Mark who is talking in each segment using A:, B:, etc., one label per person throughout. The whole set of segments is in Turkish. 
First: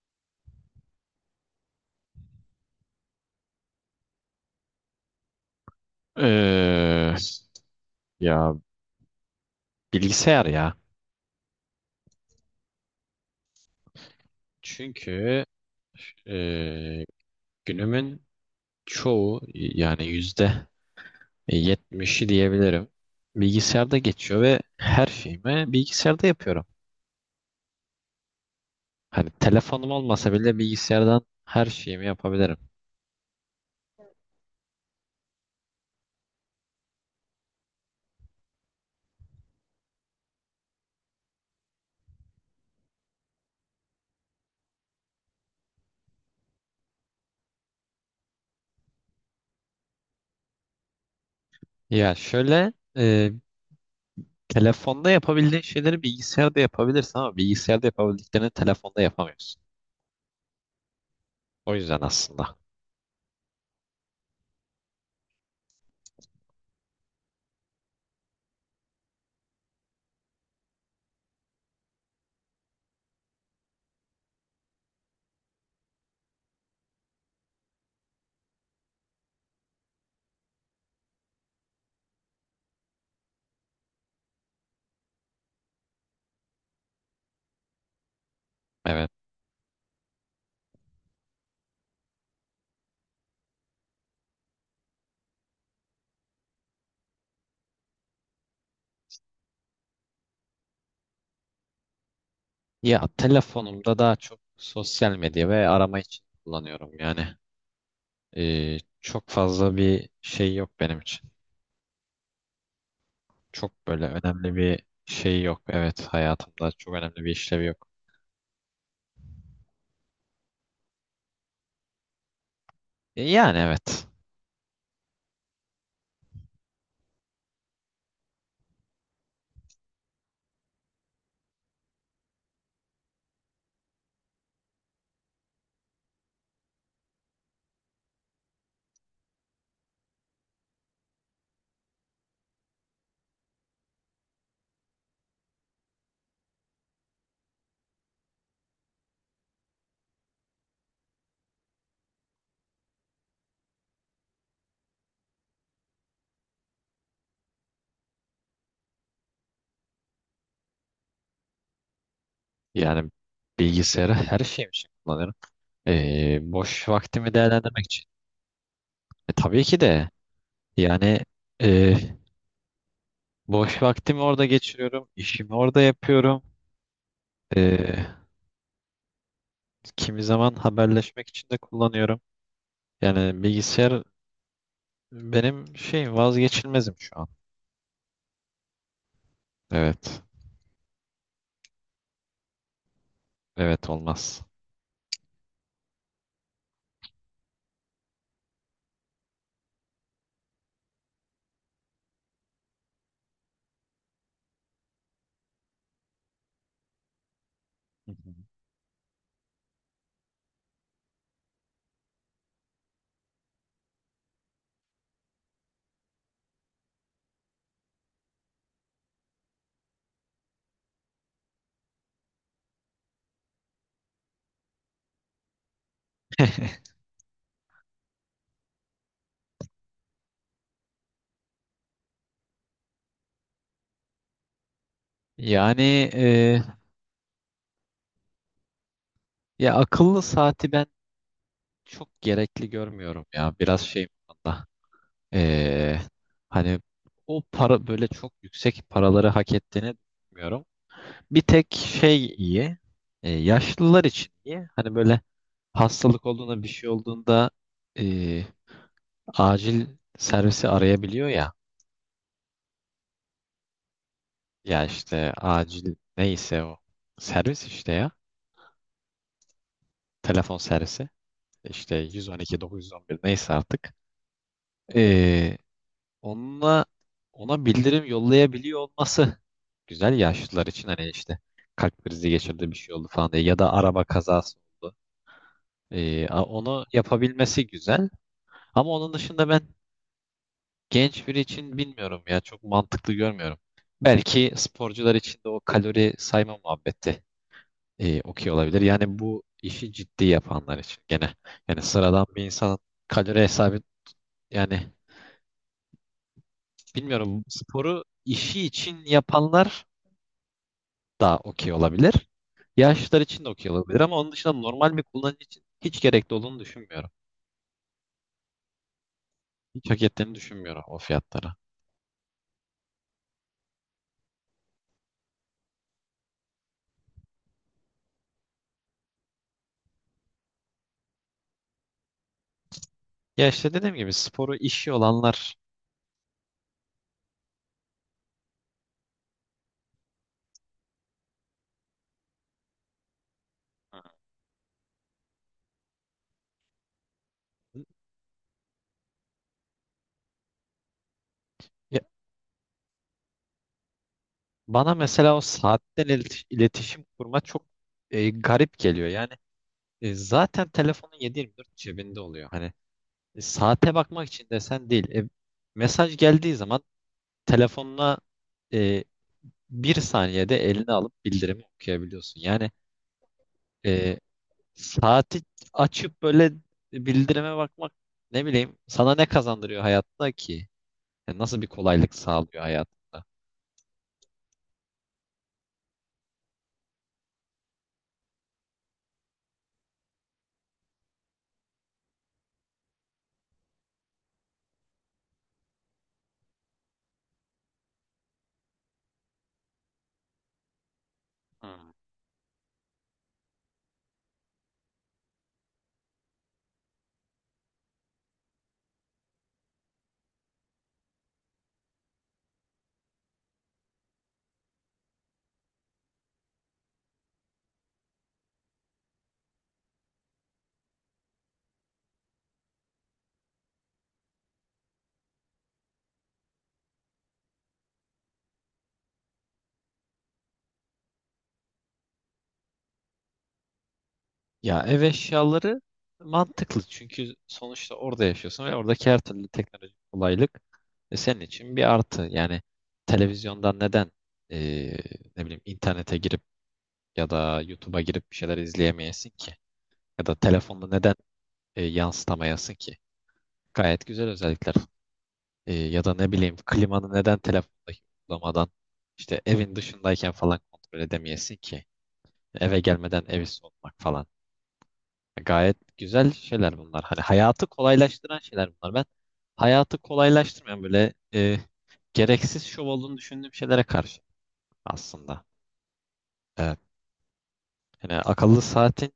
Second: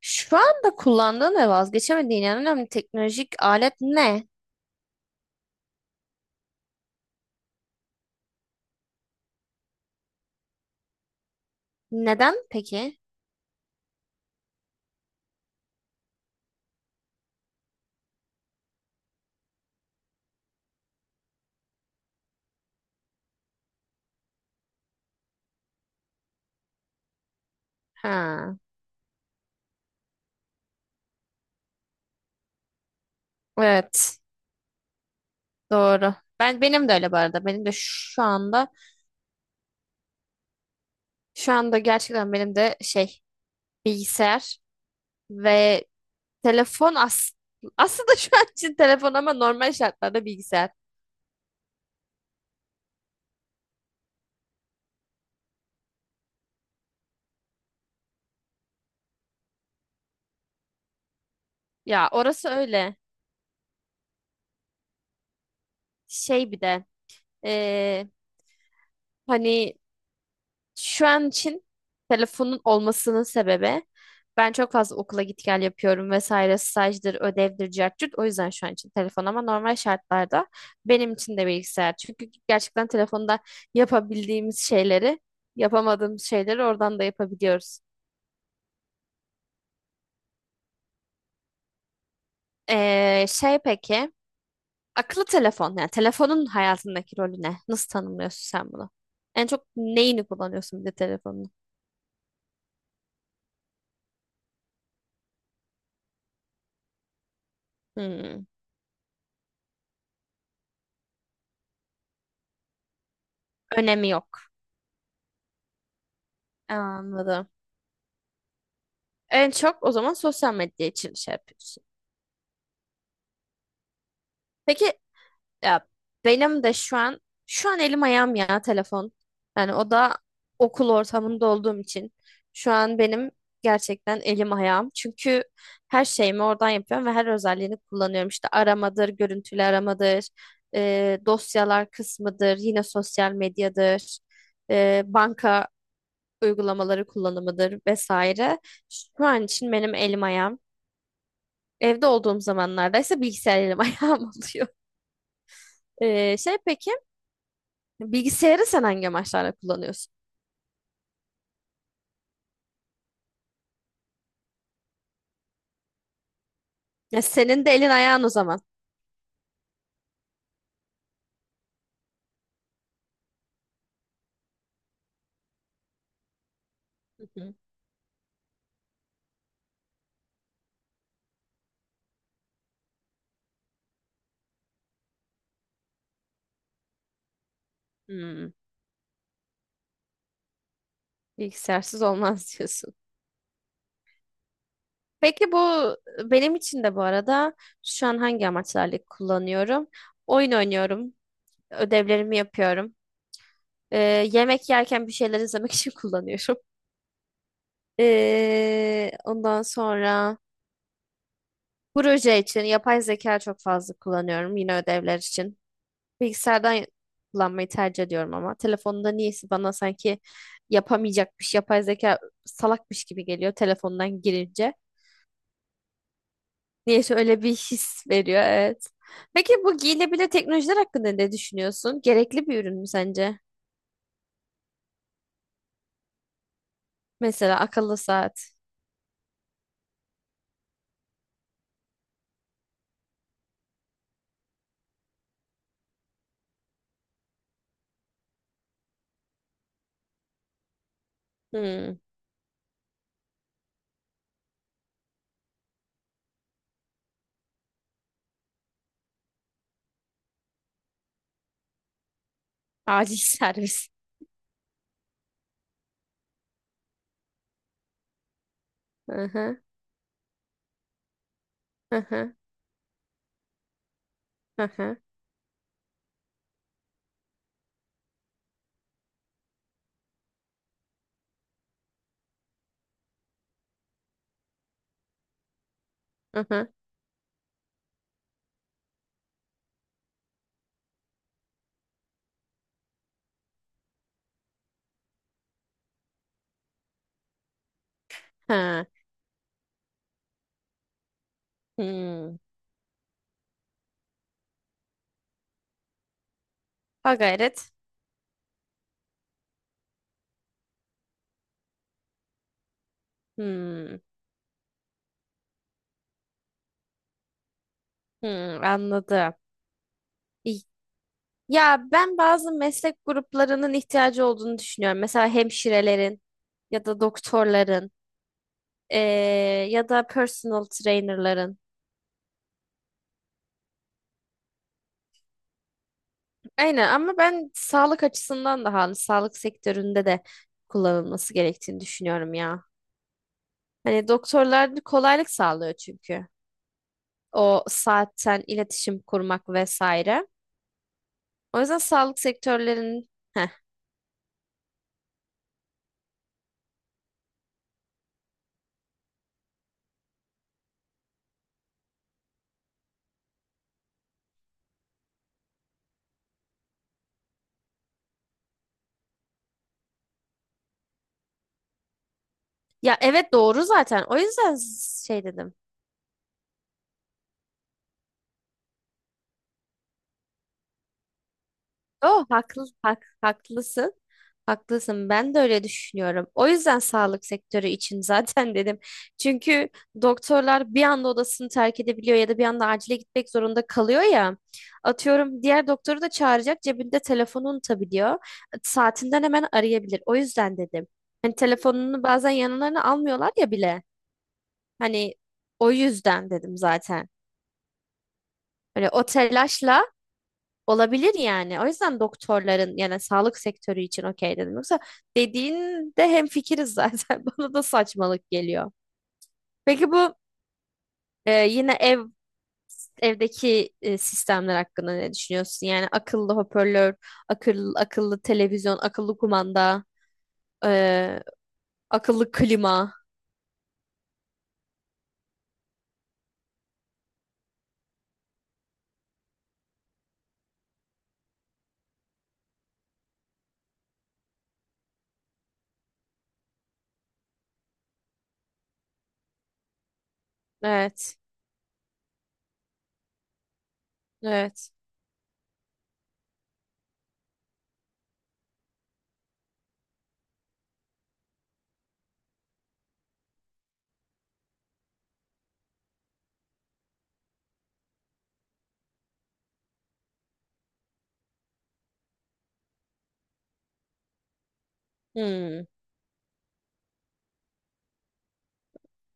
A: Şu anda kullandığın ve vazgeçemediğin en önemli teknolojik alet ne?
B: Ee, ya bilgisayar ya.
A: Neden peki?
B: Çünkü e, günümün çoğu, yani yüzde yetmişi diyebilirim, bilgisayarda geçiyor ve her şeyimi bilgisayarda yapıyorum.
A: Ha,
B: Hani telefonum olmasa bile bilgisayardan her şeyimi yapabilirim.
A: evet, doğru. Benim de öyle bu arada. Benim de şu anda şu anda gerçekten benim de bilgisayar ve telefon aslında şu an için telefon ama normal şartlarda bilgisayar.
B: Ya şöyle, telefonda yapabildiğin şeyleri bilgisayarda yapabilirsin ama bilgisayarda yapabildiklerini telefonda yapamıyorsun. O yüzden
A: Ya orası
B: aslında.
A: öyle. Şey bir de eee, hani Şu an için telefonun olmasının sebebi ben çok fazla okula git gel yapıyorum vesaire stajdır, ödevdir, cart curt. O yüzden şu an için telefon ama normal şartlarda benim için de bilgisayar. Çünkü gerçekten telefonda yapabildiğimiz şeyleri, yapamadığımız şeyleri oradan da yapabiliyoruz.
B: Evet.
A: Şey peki, akıllı telefon yani telefonun hayatındaki rolü ne? Nasıl tanımlıyorsun sen bunu? En çok neyini kullanıyorsun bir de telefonun?
B: Ya telefonumda daha çok sosyal medya ve arama için kullanıyorum yani.
A: Hmm,
B: Çok fazla bir şey yok benim için. Çok böyle
A: önemi yok.
B: önemli bir şey yok. Evet, hayatımda çok önemli bir
A: Anladım.
B: işlevi yok.
A: En çok o zaman sosyal medya için şey yapıyorsun.
B: Yani evet.
A: Peki ya benim de şu an şu an elim ayağım ya telefon. Yani o da okul ortamında olduğum için şu an benim gerçekten elim ayağım. Çünkü her şeyimi oradan yapıyorum ve her özelliğini kullanıyorum. İşte aramadır, görüntülü aramadır, dosyalar kısmıdır, yine sosyal medyadır, banka uygulamaları kullanımıdır vesaire. Şu an için benim elim ayağım. Evde olduğum zamanlarda ise bilgisayar elim ayağım oluyor. Şey peki bilgisayarı sen hangi amaçlarla kullanıyorsun?
B: Yani bilgisayarı her şeyim için kullanıyorum. Boş
A: Ya
B: vaktimi
A: senin de
B: değerlendirmek
A: elin
B: için.
A: ayağın o zaman.
B: Tabii ki de, yani e, boş vaktimi orada geçiriyorum. İşimi orada yapıyorum.
A: Hı hı.
B: E, Kimi zaman haberleşmek için de kullanıyorum. Yani bilgisayar benim şey vazgeçilmezim şu an.
A: Hmm,
B: Evet.
A: bilgisayarsız olmaz diyorsun.
B: Evet, olmaz.
A: Peki bu benim için de bu arada şu an hangi amaçlarla kullanıyorum? Oyun oynuyorum, ödevlerimi yapıyorum. Ee, yemek yerken bir şeyler izlemek için kullanıyorum.
B: Hı hı.
A: Ondan sonra proje için yapay zeka çok fazla kullanıyorum yine ödevler için. Bilgisayardan kullanmayı tercih ediyorum ama telefonda niyeyse bana sanki yapamayacakmış, yapay zeka salakmış gibi geliyor telefondan girince. Niyeyse öyle bir his veriyor, evet. Peki bu giyilebilir teknolojiler hakkında ne düşünüyorsun? Gerekli bir ürün mü sence?
B: Yani e,
A: Mesela akıllı saat,
B: ya akıllı saati ben çok gerekli görmüyorum ya. Biraz şey bu konuda. E, Hani o para, böyle çok yüksek paraları hak ettiğini düşünmüyorum. Bir tek
A: hmm,
B: şey iyi. Yaşlılar için iyi. Hani böyle, hastalık olduğunda, bir şey olduğunda, e, acil servisi arayabiliyor ya.
A: acil servis.
B: Ya işte acil, neyse o servis işte ya.
A: Hı hı,
B: Telefon servisi. İşte
A: hı hı,
B: 112 911 neyse artık.
A: hı hı,
B: E, onunla ona bildirim yollayabiliyor olması güzel yaşlılar için. Hani işte kalp krizi geçirdi, bir şey oldu falan diye, ya da araba kazası oldu.
A: hı hı,
B: Onu yapabilmesi güzel. Ama onun dışında ben, genç biri için bilmiyorum ya, çok mantıklı görmüyorum. Belki sporcular için de o kalori sayma muhabbeti okey olabilir.
A: ha,
B: Yani bu işi ciddi yapanlar için gene. Yani sıradan
A: hmm.
B: bir insan kalori hesabı, yani
A: Ha
B: bilmiyorum,
A: gayret.
B: sporu işi için yapanlar da okey olabilir. Yaşlılar için de okey olabilir
A: Hmm,
B: ama onun dışında normal bir kullanıcı için hiç gerekli olduğunu düşünmüyorum.
A: hmm, anladım.
B: Hiç hak ettiğini düşünmüyorum o fiyatlara.
A: Ya ben bazı meslek gruplarının ihtiyacı olduğunu düşünüyorum. Mesela hemşirelerin ya da doktorların ya da personal trainerların.
B: Ya işte dediğim gibi sporu işi olanlar.
A: Aynen ama ben sağlık açısından da hani sağlık sektöründe de kullanılması gerektiğini düşünüyorum ya. Hani doktorlar da kolaylık sağlıyor çünkü. O
B: Hı.
A: saatten iletişim kurmak vesaire. O yüzden sağlık sektörlerinin Heh.
B: Bana mesela o saatten iletişim kurma çok garip geliyor. Yani zaten telefonun 7 dört cebinde oluyor. Hani saate bakmak için desen değil. Mesaj geldiği zaman telefonuna e, bir saniyede eline alıp bildirimi okuyabiliyorsun. Yani
A: Ya evet doğru zaten. O
B: e,
A: yüzden şey
B: saati
A: dedim.
B: açıp böyle bildirime bakmak, ne bileyim, sana ne kazandırıyor hayatta ki? Yani nasıl bir kolaylık
A: Oh,
B: sağlıyor
A: haklı, hak,
B: hayatında?
A: haklısın. Haklısın. Ben de öyle düşünüyorum. O yüzden sağlık sektörü için zaten dedim. Çünkü doktorlar bir anda odasını terk edebiliyor ya da bir anda acile gitmek zorunda kalıyor ya. Atıyorum diğer doktoru da çağıracak cebinde telefonunu unutabiliyor. Saatinden hemen arayabilir. O yüzden dedim. Hani
B: Hmm.
A: telefonunu bazen yanlarına almıyorlar ya bile. Hani o yüzden dedim zaten. Hani o telaşla Olabilir yani. O yüzden doktorların yani sağlık sektörü için okey dedim. Yoksa dediğinde hemfikiriz zaten. Bana da saçmalık geliyor. Peki bu yine evdeki sistemler hakkında ne düşünüyorsun? Yani akıllı hoparlör, akıllı televizyon, akıllı kumanda, e, akıllı klima.
B: Ya ev eşyaları mantıklı çünkü sonuçta orada yaşıyorsun ve oradaki her türlü teknolojik kolaylık senin için bir artı. Yani televizyondan neden e, ne bileyim internete girip ya da YouTube'a girip bir şeyler izleyemeyesin ki? Ya da telefonda neden
A: Evet.
B: yansıtamayasın ki? Gayet güzel
A: Evet.
B: özellikler. Ya da ne bileyim, klimanı neden telefondaki uygulamadan işte evin dışındayken falan kontrol edemeyesin ki? Eve gelmeden evi soğutmak falan. Gayet güzel şeyler bunlar. Hani hayatı kolaylaştıran şeyler bunlar. Ben hayatı kolaylaştırmayan böyle gereksiz şov olduğunu düşündüğüm şeylere karşı aslında.
A: Hmm,
B: Evet. Yani akıllı saatin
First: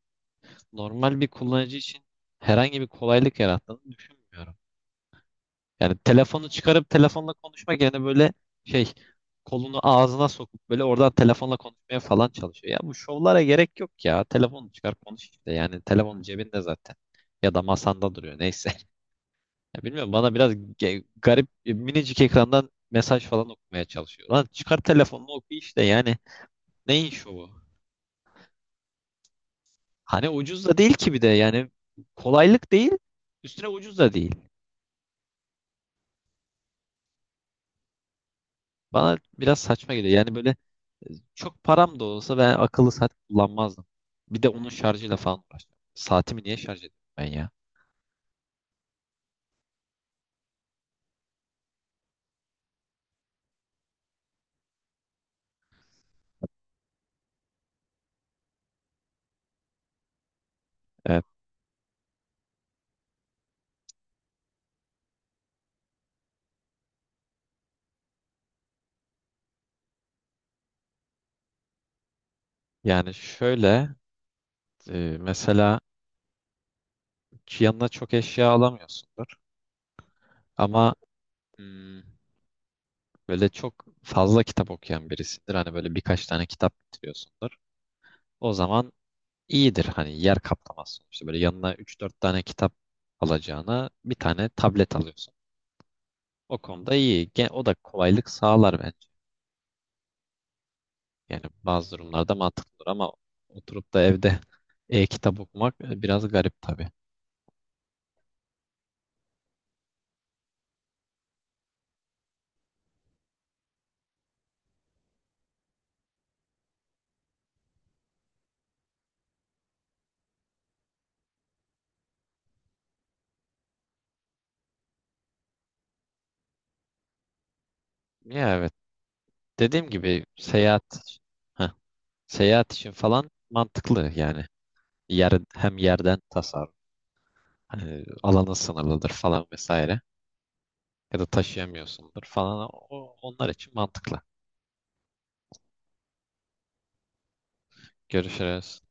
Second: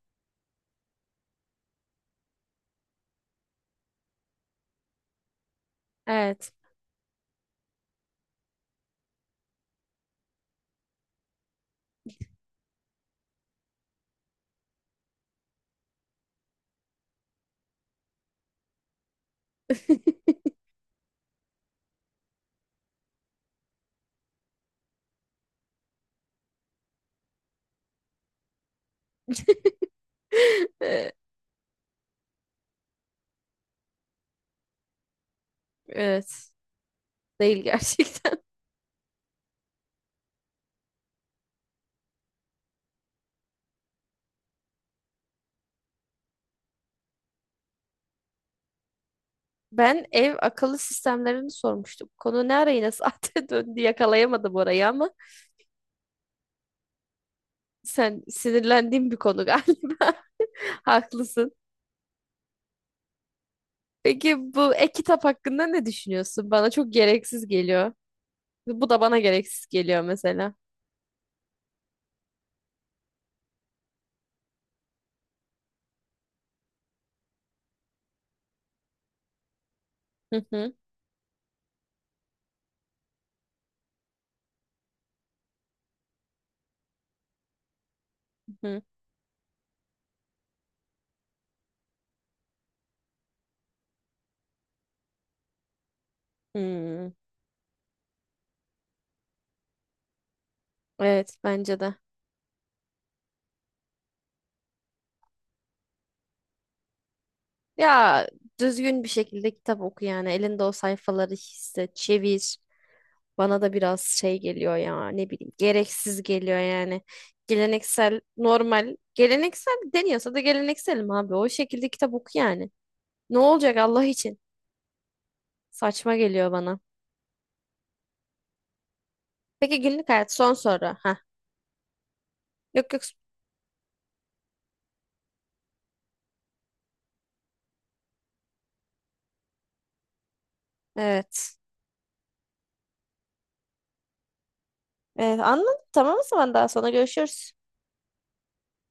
B: normal bir kullanıcı için herhangi bir kolaylık yarattığını düşünmüyorum. Yani telefonu
A: evet.
B: çıkarıp telefonla konuşmak yerine böyle şey, kolunu ağzına sokup böyle oradan telefonla konuşmaya falan çalışıyor. Ya bu şovlara gerek yok ya. Telefonu çıkar konuş işte. Yani telefonun cebinde zaten. Ya da masanda duruyor neyse. Ya bilmiyorum, bana biraz garip, minicik ekrandan mesaj falan okumaya çalışıyor. Lan çıkar telefonunu oku işte yani. Neyin şovu? Hani ucuz da değil ki
A: E,
B: bir de, yani kolaylık değil, üstüne ucuz da değil.
A: Evet. Değil gerçekten.
B: Bana biraz saçma geliyor. Yani böyle, çok param da olsa ben akıllı saat kullanmazdım. Bir de onun şarjıyla falan uğraştım. Saatimi niye şarj edeyim ben ya?
A: Ben ev akıllı sistemlerini sormuştum. Konu ne ara yine saate döndü yakalayamadım orayı ama sen sinirlendiğin bir konu galiba.
B: Evet.
A: Haklısın. Peki bu e-kitap hakkında ne düşünüyorsun? Bana çok gereksiz geliyor. Bu da bana gereksiz geliyor mesela.
B: Yani şöyle, mesela yanına çok eşya alamıyorsundur
A: Hı hı
B: ama hmm, böyle çok fazla kitap okuyan birisindir. Hani böyle birkaç tane kitap bitiriyorsundur. O
A: hı.
B: zaman iyidir, hani yer kaplamaz sonuçta. Böyle yanına üç dört tane kitap alacağına bir tane tablet alıyorsun. O konuda
A: Hmm.
B: iyi. O da kolaylık sağlar bence.
A: Evet
B: Yani
A: bence
B: bazı
A: de.
B: durumlarda mantıklıdır ama oturup da evde e-kitap okumak biraz garip tabii.
A: Ya düzgün bir şekilde kitap oku yani. Elinde o sayfaları hisset, çevir. Bana da biraz şey geliyor ya ne bileyim gereksiz geliyor yani. Geleneksel normal geleneksel deniyorsa da gelenekselim abi. O şekilde kitap oku yani. Ne olacak Allah için? Saçma geliyor bana.
B: Ya evet.
A: Peki
B: Dediğim
A: günlük
B: gibi
A: hayat son soru. Ha.
B: seyahat, heh, seyahat için
A: Yok yok.
B: falan mantıklı yani. Yer, hem yerden tasarruf. Hani alanın sınırlıdır falan vesaire. Ya da
A: Evet.
B: taşıyamıyorsundur falan. O, onlar için mantıklı.
A: Evet anladım. Tamam o zaman daha sonra görüşürüz.
B: Görüşürüz.